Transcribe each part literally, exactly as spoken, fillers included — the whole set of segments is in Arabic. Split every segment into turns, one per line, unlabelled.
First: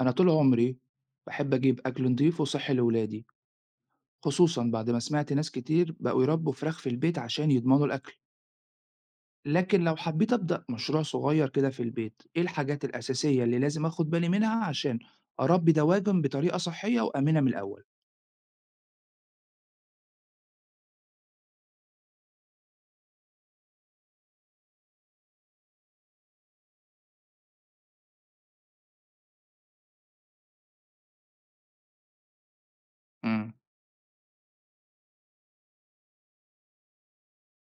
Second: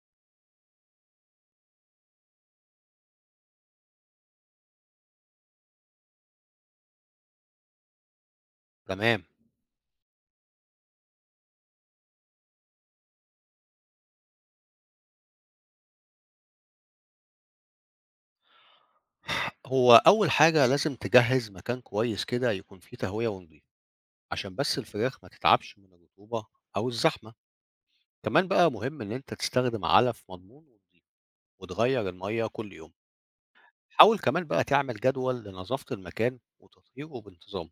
أنا طول عمري باحب أجيب أكل نضيف وصحّي لولادي، خصوصًا بعد ما سمعت ناس كتير بقوا يربوا فراخ في البيت عشان يضمنوا الأكل،
تمام.
لكن لو حبيت أبدأ مشروع صغير كده في البيت، إيه الحاجات الأساسية اللي لازم آخد بالي منها عشان أربي دواجن بطريقة صحية وآمنة من الأول؟
هو أول حاجة لازم تجهّز مكان كويس كده يكون فيه تهوية ونضيف، عشان بس الفراخ ما تتعبش من الرطوبة أو الزحمة. كمان بقى مهم إن أنت تستخدم علف مضمون ونضيف، وتغيّر المَيّة كل يوم.
إمم،
حاول كمان بقى تعمل جدول لنظافة المكان وتطهيره بانتظام،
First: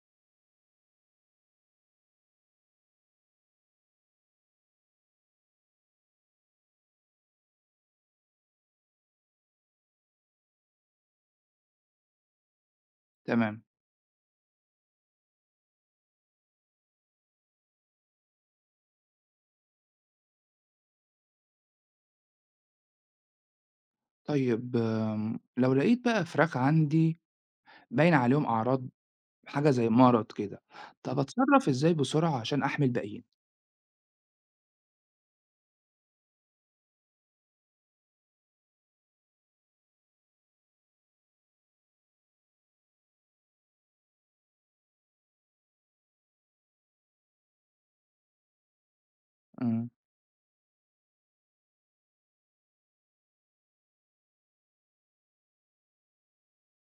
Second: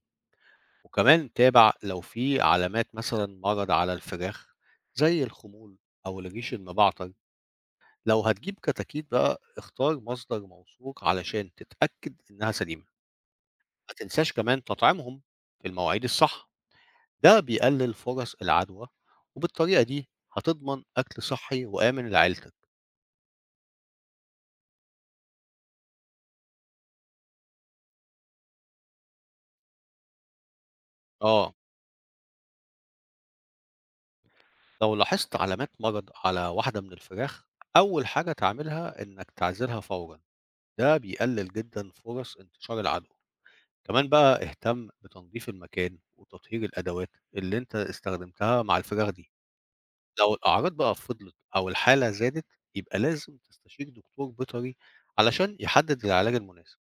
وكمان تابع لو في علامات مثلًا مرض على الفراخ زي الخمول أو الريش المبعتر. لو هتجيب كتاكيت بقى اختار مصدر موثوق علشان تتأكد إنها سليمة.
تمام.
ما تنساش كمان تطعيمهم في المواعيد الصح، ده بيقلل فرص العدوى، وبالطريقة دي هتضمن أكل صحي وآمن لعيلتك.
طيب آمم، لو لقيت بقى فراخ عندي باين عليهم أعراض حاجة زي مرض كده، طب
آه،
أتصرّف إزاي بسرعة عشان أحمي الباقيين؟
لو لاحظت علامات مرض على واحدة من الفراخ، أول حاجة تعملها إنك تعزلها فورا، ده بيقلل جدا فرص انتشار العدوى. كمان بقى اهتم بتنظيف المكان وتطهير الأدوات اللي أنت استخدمتها مع الفراخ دي.
إمم،
لو الأعراض بقى فضلت أو الحالة زادت، يبقى لازم تستشير دكتور بيطري علشان يحدد العلاج المناسب.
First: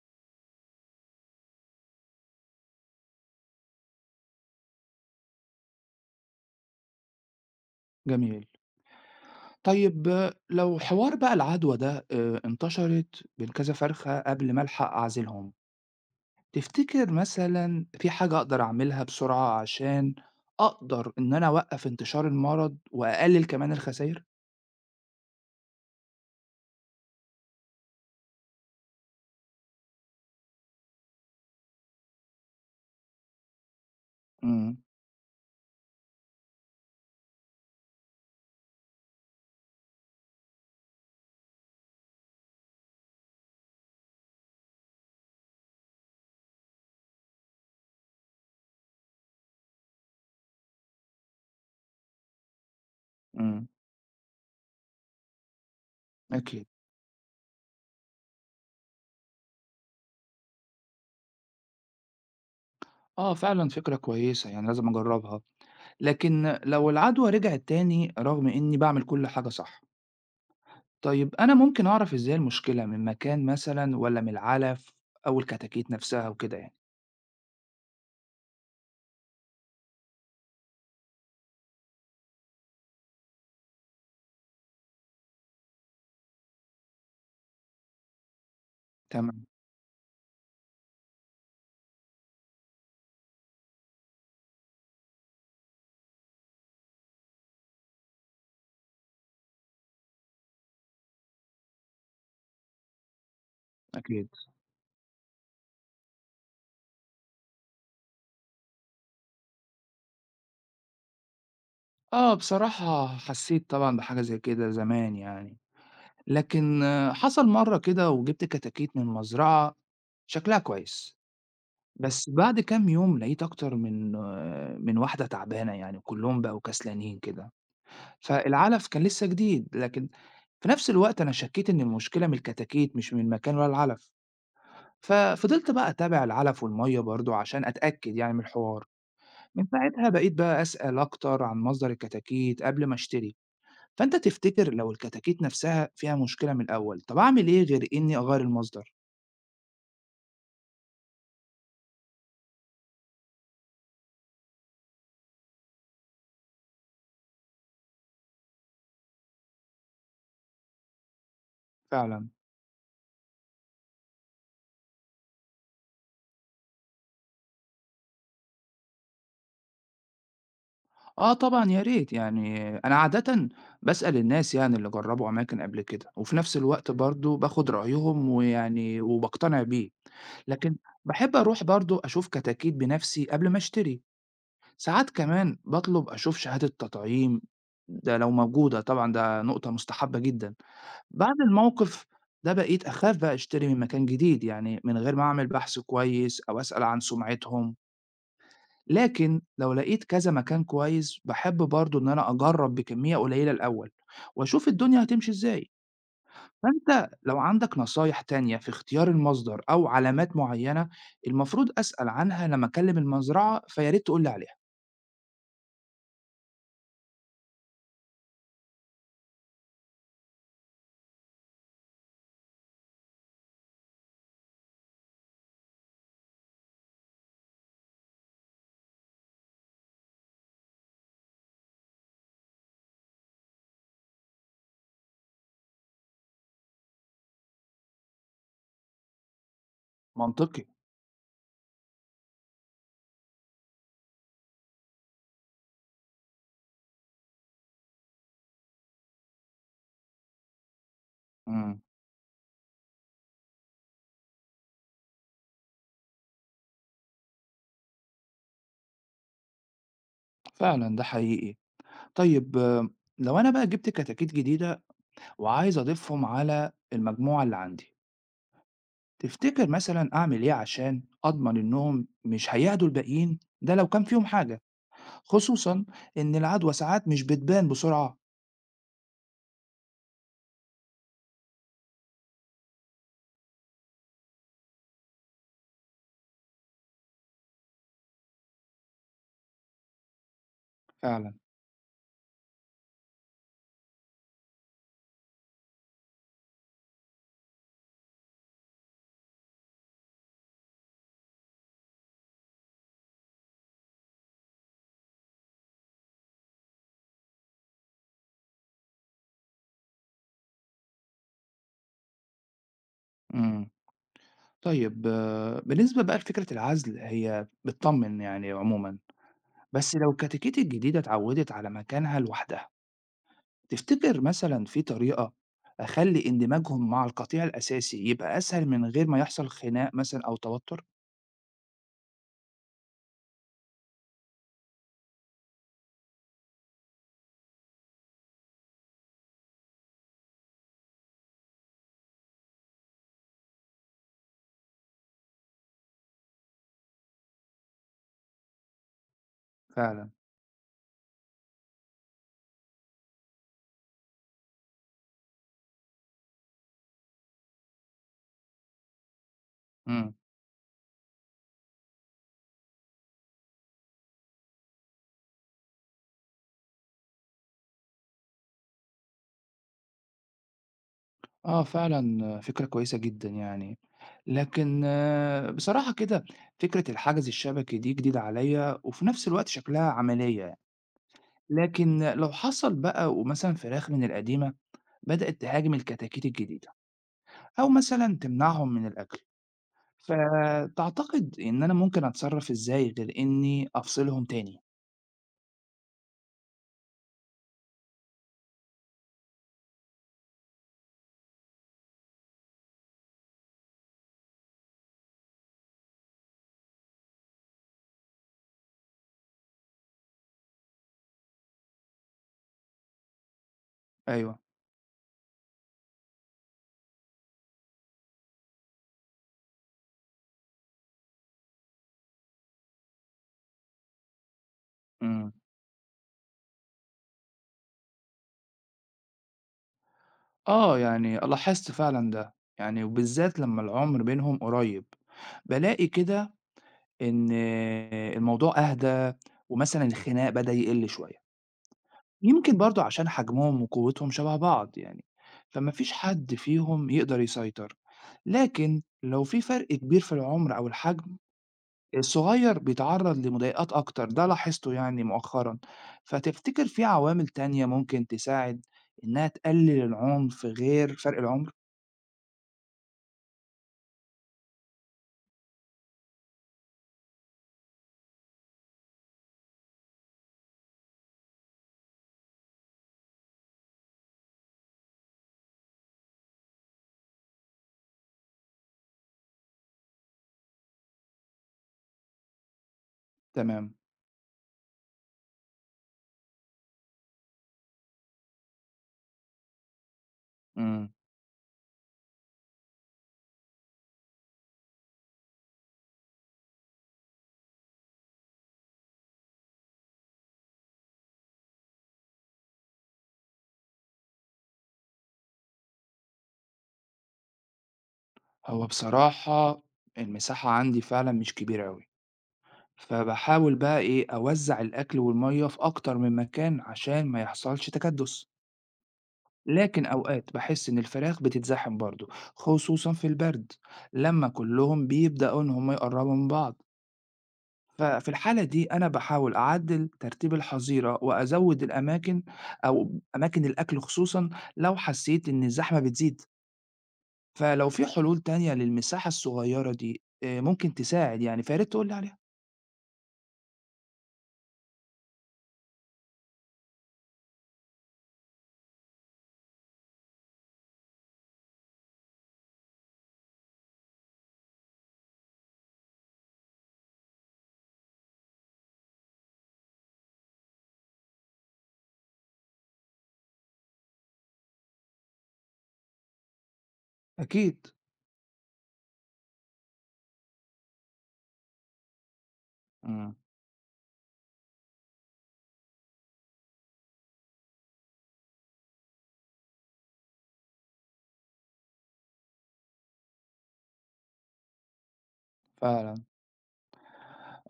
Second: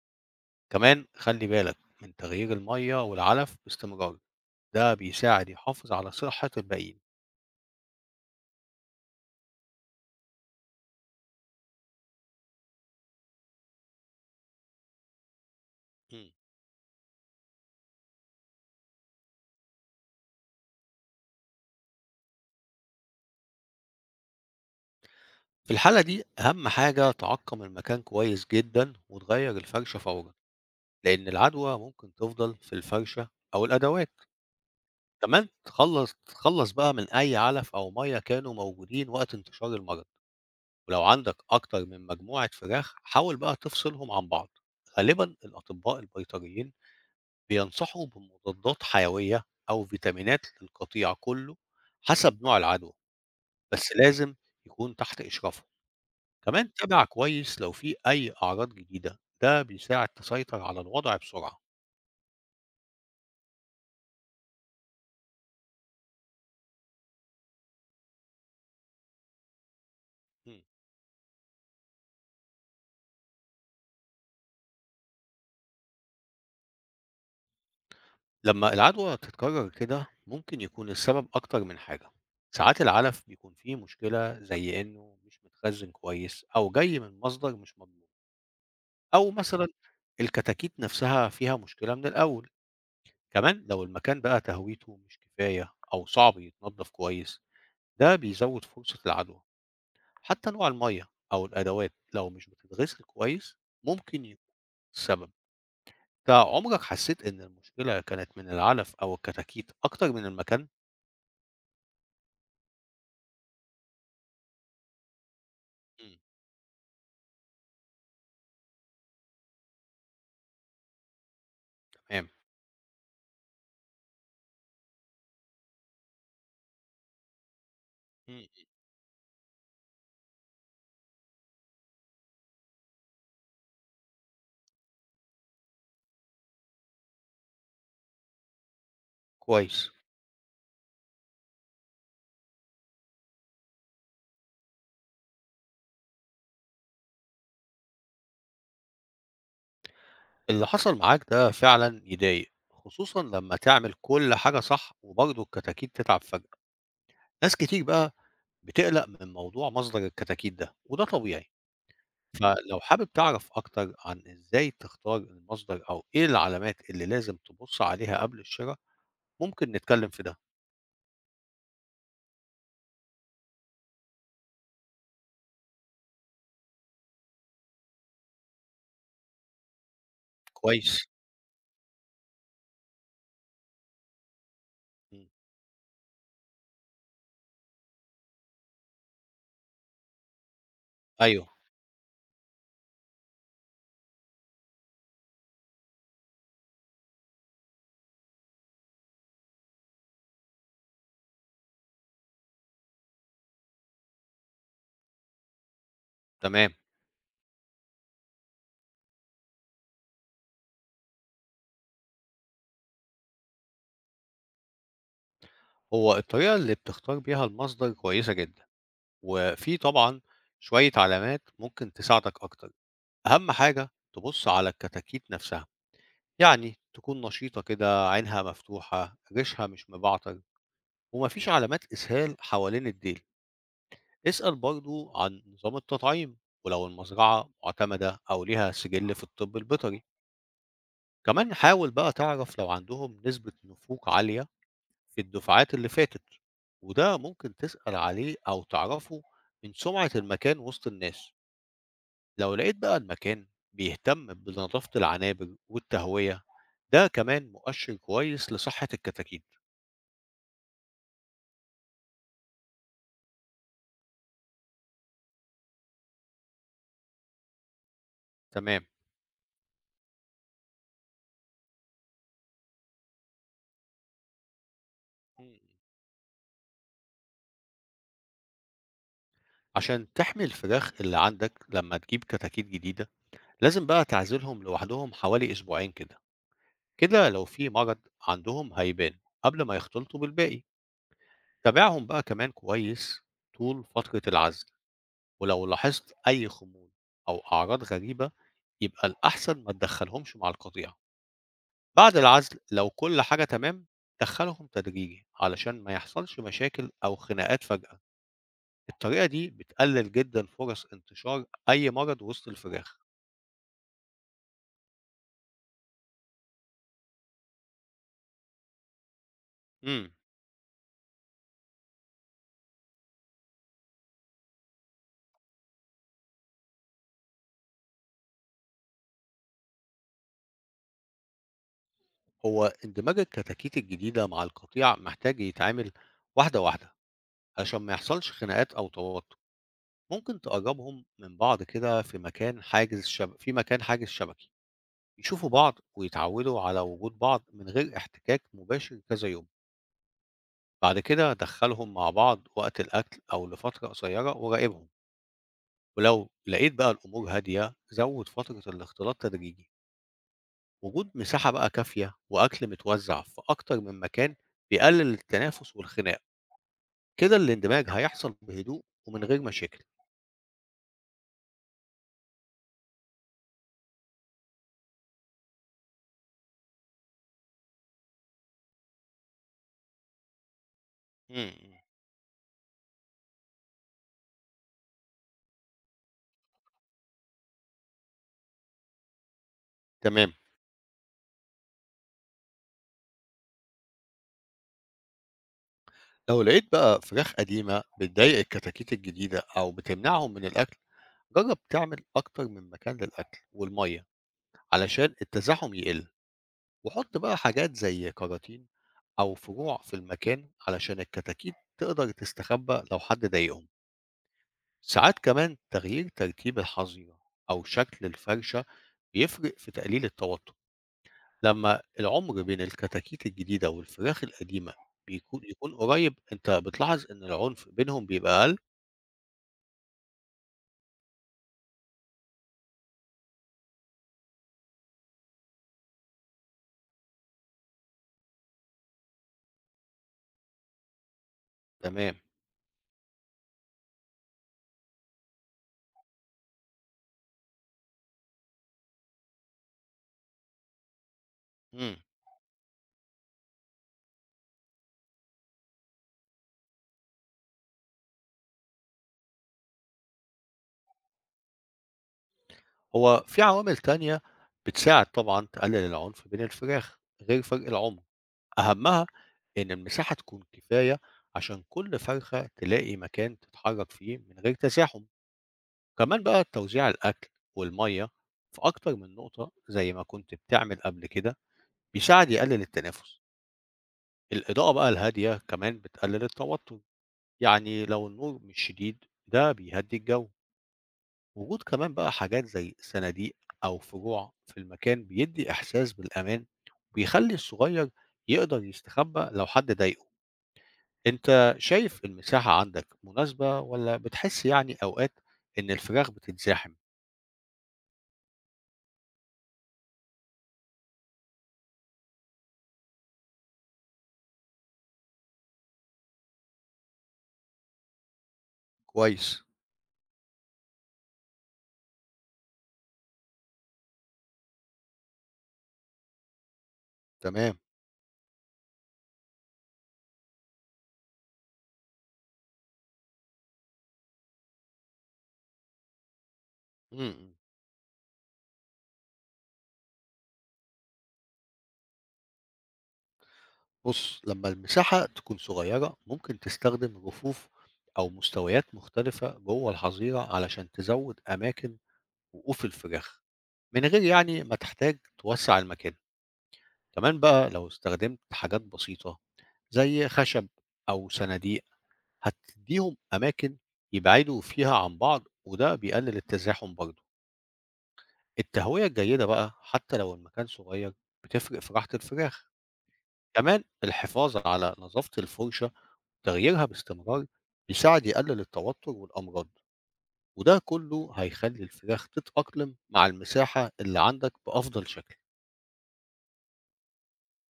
كمان خلّي بالك من تغيير المَيّة والعلف باستمرار، ده بيساعد يحافظ على صحة الباقيين.
جميل. طيب آه، لو حوار بقى العدوى ده آآ انتشرت بين كذا فرخة قبل ما ألحق أعزلهم،
امم.
تفتكر مثلًا في حاجة أقدر أعملها بسرعة عشان أقدر إن أنا أوقّف انتشار المرض وأقلل كمان الخساير؟
في الحالة دي أهم حاجة تعقّم المكان كويس جدًا وتغيّر الفرشة فورًا، لإن العدوى ممكن تفضل في الفرشة أو الأدوات.
إمم،
كمان تخلّص تخلّص بقى من أي علف أو مَيّة كانوا موجودين وقت انتشار المرض، ولو عندك أكتر من مجموعة فراخ حاول بقى تفصلهم عن بعض. غالبًا الأطباء البيطريين بينصحوا بمضادات حيوية أو فيتامينات للقطيع كله حسب نوع العدوى،
إمم،
بس لازم يكون تحت إشرافهم.
أكيد.
كمان تابع كويس لو في أي أعراض جديدة، ده بيساعد تسيطر على الوضع بسرعة.
آه فعلًا فكرة كويسة، يعني لازم أجرّبها. لكن لو العدوى رجعت تاني رغم إني باعمل كل حاجة صح،
مم.
طيب أنا ممكن أعرف إزاي المشكلة من مكان مثلًا والّا من العلف أو الكتاكيت نفسها وكده يعني؟
لما العدوى تتكرر كده ممكن يكون السبب أكتر من حاجة. ساعات العلف بيكون فيه مشكلة زي إنه مش متخزن كويس أو جاي من مصدر مش مضمون، أو
تمام،
مثلا الكتاكيت نفسها فيها مشكلة من الأول. كمان لو المكان بقى تهويته مش كفاية أو صعب يتنضف كويس، ده بيزود فرصة العدوى. حتى نوع المية أو الأدوات لو مش بتتغسل كويس ممكن
أكيد.
يكون السبب. انت عمرك حسيت إن المشكلة كانت من العلف أو الكتاكيت أكتر من المكان؟
آه، بصراحة حسّيت طبعًا بحاجة زي كده زمان يعني،
مم.
لكن آه، حصل مرّة كده وجِبت كتاكيت من مزرعة شكلها كويس،
تمام.
بس بعد كام يوم لقيت أكتر من آه، من واحدة تعبانة يعني وكلّهم بقوا كسلانين كده،
مم.
فالعلف كان لسه جديد، لكن في نفس الوقت أنا شكّيت إن المشكلة من الكتاكيت مش من المكان ولا العلف، ففضلت بقى أتابع العلف والمَيّة برضه عشان أتأكد يعني من الحوار، من
كويس.
ساعتها بقيت بقى أسأل أكتر عن مصدر الكتاكيت قبل ما أشتري. فأنت تفتكر لو الكتاكيت نفسها فيها مشكلة من الأول، طب أعمل إيه غير إني أغيّر المصدر
اللي حصل معاك ده فعلا يضايق، خصوصا لما تعمل كل حاجة صح وبرضه الكتاكيت تتعب فجأة. ناس كتير بقى بتقلق من موضوع مصدر الكتاكيت ده، وده طبيعي.
فعلًا؟
فلو حابب تعرف أكتر عن إزاي تختار المصدر أو إيه العلامات اللي لازم تبُص عليها قبل الشرا، ممكن نتكلّم في ده.
آه طبعًا يا ريت، يعني أنا عادةً باسأل الناس يعني اللي جرّبوا أماكن قبل كده، وفي نفس الوقت برضه باخد رأيهم ويعني وباقتنع بيه، لكن
كويس.
باحب أروح برضه أشوف كتاكيت بنفسي قبل ما أشتري، ساعات
إمم.
كمان باطلب أشوف شهادة تطعيم ده لو موجودة طبعًا ده نقطة مستحبة جدًا. بعد
أيوه.
الموقف ده بقيت أخاف بقى أشتري من مكان جديد يعني من غير ما أعمل بحث كويس أو أسأل عن سمعتهم، لكن لو لقيت كذا مكان كويس بحب برضو إن أنا أجرب بكمية قليلة الأول وأشوف الدنيا هتمشي إزاي.
تمام.
فأنت لو عندك نصايح تانية في اختيار المصدر أو علامات معينة المفروض أسأل عنها لما أكلم المزرعة فياريت تقولي عليها.
هو الطريقة اللي بتختار بيها المصدر كويسة جدًا، وفي طبعًا شوية علامات ممكن تساعدك أكتر. أهم حاجة تبُص على الكتاكيت نفسها، يعني تكون نشيطة كده، عينها مفتوحة، ريشها مش مبعتر، وما فيش علامات إسهال حوالين الديل. اسأل برضو عن نظام التطعيم، ولو المزرعة معتمدة أو ليها سجل في الطب البيطري.
منطقي.
كمان حاول بقى تعرف لو عندهم نسبة نفوق عالية في الدفعات اللي فاتت، وده ممكن تسأل عليه أو تعرفه من سمعة المكان وسط الناس.
مم.
لو لقيت بقى المكان بيهتم بنظافة العنابر والتهوية، ده كمان مؤشر كويس لصحة الكتاكيت.
فعلا ده حقيقي. طيب آه، لو أنا بقى جبت كتاكيت جديدة وعايز أضيفهم على المجموعة اللي عندي
تمام.
تفتكر مثلا أعمل إيه عشان أضمن إنهم مش هيعدوا الباقيين ده لو كان فيهم حاجة خصوصا إن العدوى ساعات مش بتبان بسرعة.
عشان تحمي الفراخ اللي عندك لما تجيب كتاكيت جديدة، لازم بقى تعزلهم لوحدهم حوالي أسبوعين كده. كده لو في مرض عندهم هيبان قبل ما يختلطوا بالباقي.
فعلا.
تابعهم بقى كمان كويس طول فترة العزل، ولو لاحظت أي خمول أو أعراض غريبة، يبقى الأحسن ما تدخلهمش مع القطيع. بعد العزل لو كل حاجة تمام، دخلهم تدريجي علشان ما يحصلش مشاكل أو خناقات فجأة. الطريقة دي بتقلل جدا فرص انتشار أي مرض وسط الفراخ.
امم طيب آه، بالنسبة بقى لفكرة العزل هي بتطمن يعني عموما، بس لو
مم.
الكتاكيت الجديدة اتعودت على مكانها لوحدها تفتكر مثلا في طريقة أخلي اندماجهم مع القطيع الأساسي يبقى أسهل من غير ما يحصل خناق مثلا أو توتر.
هو اندماج الكتاكيت الجديدة مع القطيع محتاج يتعامل واحدة واحدة عشان ما يحصلش خناقات أو توتر. ممكن تقربهم من بعض كده في مكان حاجز شب... في مكان حاجز شبكي، يشوفوا بعض ويتعودوا على وجود بعض من غير احتكاك مباشر كذا يوم.
فعلا.
بعد كده دخلهم مع بعض وقت الأكل أو لفترة قصيرة وراقبهم، ولو لقيت بقى الأمور هادية زود فترة الاختلاط تدريجي.
مم.
وجود مساحة بقى كافية وأكل متوزع في أكتر من مكان بيقلل التنافس والخناق. كده الاندماج هيحصل بهدوء ومن غير مشاكل.
آه فعلًا فكرة كويسة جدًا يعني، لكن آه، بصراحة كده فكرة الحجز الشبكي دي جديدة عليَّ وفي نفس الوقت شكلها عملية،
امم امم.
لكن لو حصل بقى ومثلًا فراخ من القديمة بدأت تهاجم الكتاكيت الجديدة أو مثلًا تمنعهم من الأكل،
تمام.
فتعتقد إن أنا ممكن أتصرف إزاي غير إني أفصلهم تاني؟
لو لقيت بقى فراخ قديمة بتضايق الكتاكيت الجديدة أو بتمنعهم من الأكل، جرب تعمل أكتر من مكان للأكل والمية علشان التزاحم يقل. وحط بقى حاجات زي كراتين أو فروع في المكان علشان الكتاكيت تقدر تستخبى لو حد ضايقهم.
أيوه.
ساعات كمان تغيير ترتيب الحظيرة أو شكل الفرشة بيفرق في تقليل التوتر. لمّا العُمر بين الكتاكيت الجديدة والفراخ القديمة
إمم،
بيكون يكون قريب، أنت بتلاحظ إن العنف بينهم بيبقى أقل؟
آه يعني لاحظت فعلًا ده، يعني وبالذات لمّا العمر بينهم قريب، بالاقي كده إن الموضوع أهدى ومثلًا الخناق بدأ يقل شوية،
تمام.
يمكن برضه عشان حجمهم وقوتهم شبه بعض يعني، فما فيش حد فيهم يقدر يسيطر، لكن لو في فرق كبير في العمر أو الحجم،
إمم.
الصغير بيتعرض لمضايقات أكتر، ده لاحظته يعني مؤخرًا، فتفتكر في عوامل تانية ممكن تساعد إنها تقلل العنف غير فرق العمر؟
هو في عوامل تانية بتساعد طبعًا تقلل العنف بين الفراخ غير فرق العُمر، أهمها إن المساحة تكون كفاية عشان كل فرخة تلاقي مكان تتحرك فيه من غير تزاحم. كمان بقى توزيع الأكل والمَيّة في أكتر من نقطة زي ما كنت بتعمل قبل كده، بيساعد يقلل التنافس.
تمام.
الإضاءة بقى الهادية كمان بتقلل التوتر، يعني لو النور مش شديد ده بيهدي الجو.
إمم،
وجود كمان بقى حاجات زي صناديق أو فروع في المكان بيدي إحساس بالأمان، وبيخلي الصغير يقدر يستخبى لو حد ضايقه. أنت شايف المساحة عندك مناسبة ولا بتحس يعني أوقات إن الفراغ بتتزاحم؟
هو بصراحة المساحة عندي فعلًا مش كبيرة أوي. فباحاول بقى إيه، أوزّع الأكل والمَيّة في أكتر من مكان عشان ما يحصلش تكدُّس،
كويس.
لكن أوقات باحس إن الفراخ بتتزاحم برضه، خصوصًا في البرد لمّا كُلّهم بيبدأوا إن هم يقرّبوا من بعض،
تمام.
ففي الحالة دي أنا باحاول أعدّل ترتيب الحظيرة وأزوّد الأماكن أو أماكن الأكل خصوصًا لو حسّيت إن الزحمة بتزيد،
مم.
فلو في حلول تانية للمساحة الصغيّرة دي آآ ممكن تساعد يعني فياريت تقول لي عليها.
بُص، لمّا المساحة تكون صغيّرة، ممكن تستخدم رفوف أو مستويات مختلفة جوّه الحظيرة علشان تزوّد أماكن وقوف الفراخ، من غير يعني ما تحتاج توسّع المكان. كمان بقى لو استخدمت حاجات بسيطة زي خشب أو صناديق، هتدّيهم أماكن يبعدوا فيها عن بعض، وده بيقلل التزاحم برضه.
أكيد.
التهوية الجيدة بقى حتّى لو المكان صغيّر، بتفرق في راحة الفراخ.
إمم،
كمان الحفاظ على نضافة الفرشة، تغييرها باستمرار بيساعد يقلل التوتر والأمراض، وده كله هيخلي الفراخ تتأقلم مع المساحة اللي عندك بأفضل شكل.
فعلًا.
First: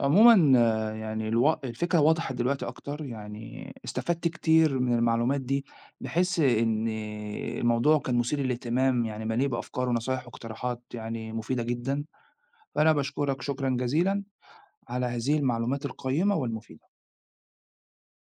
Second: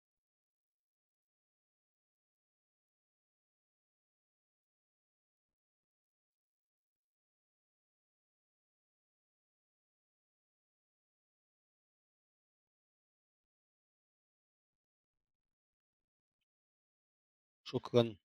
عمومًا آه، يعني الو الفكرة وضحت دلوقتي أكتر، يعني استفدت كتير من المعلومات دي، بحيث إن الموضوع كان مثير للاهتمام، يعني مليء بأفكار ونصايح واقتراحات يعني مفيدة جدًا، فأنا باشكرك شكرًا جزيلًا على هذه المعلومات القيمة والمفيدة.
شكرا.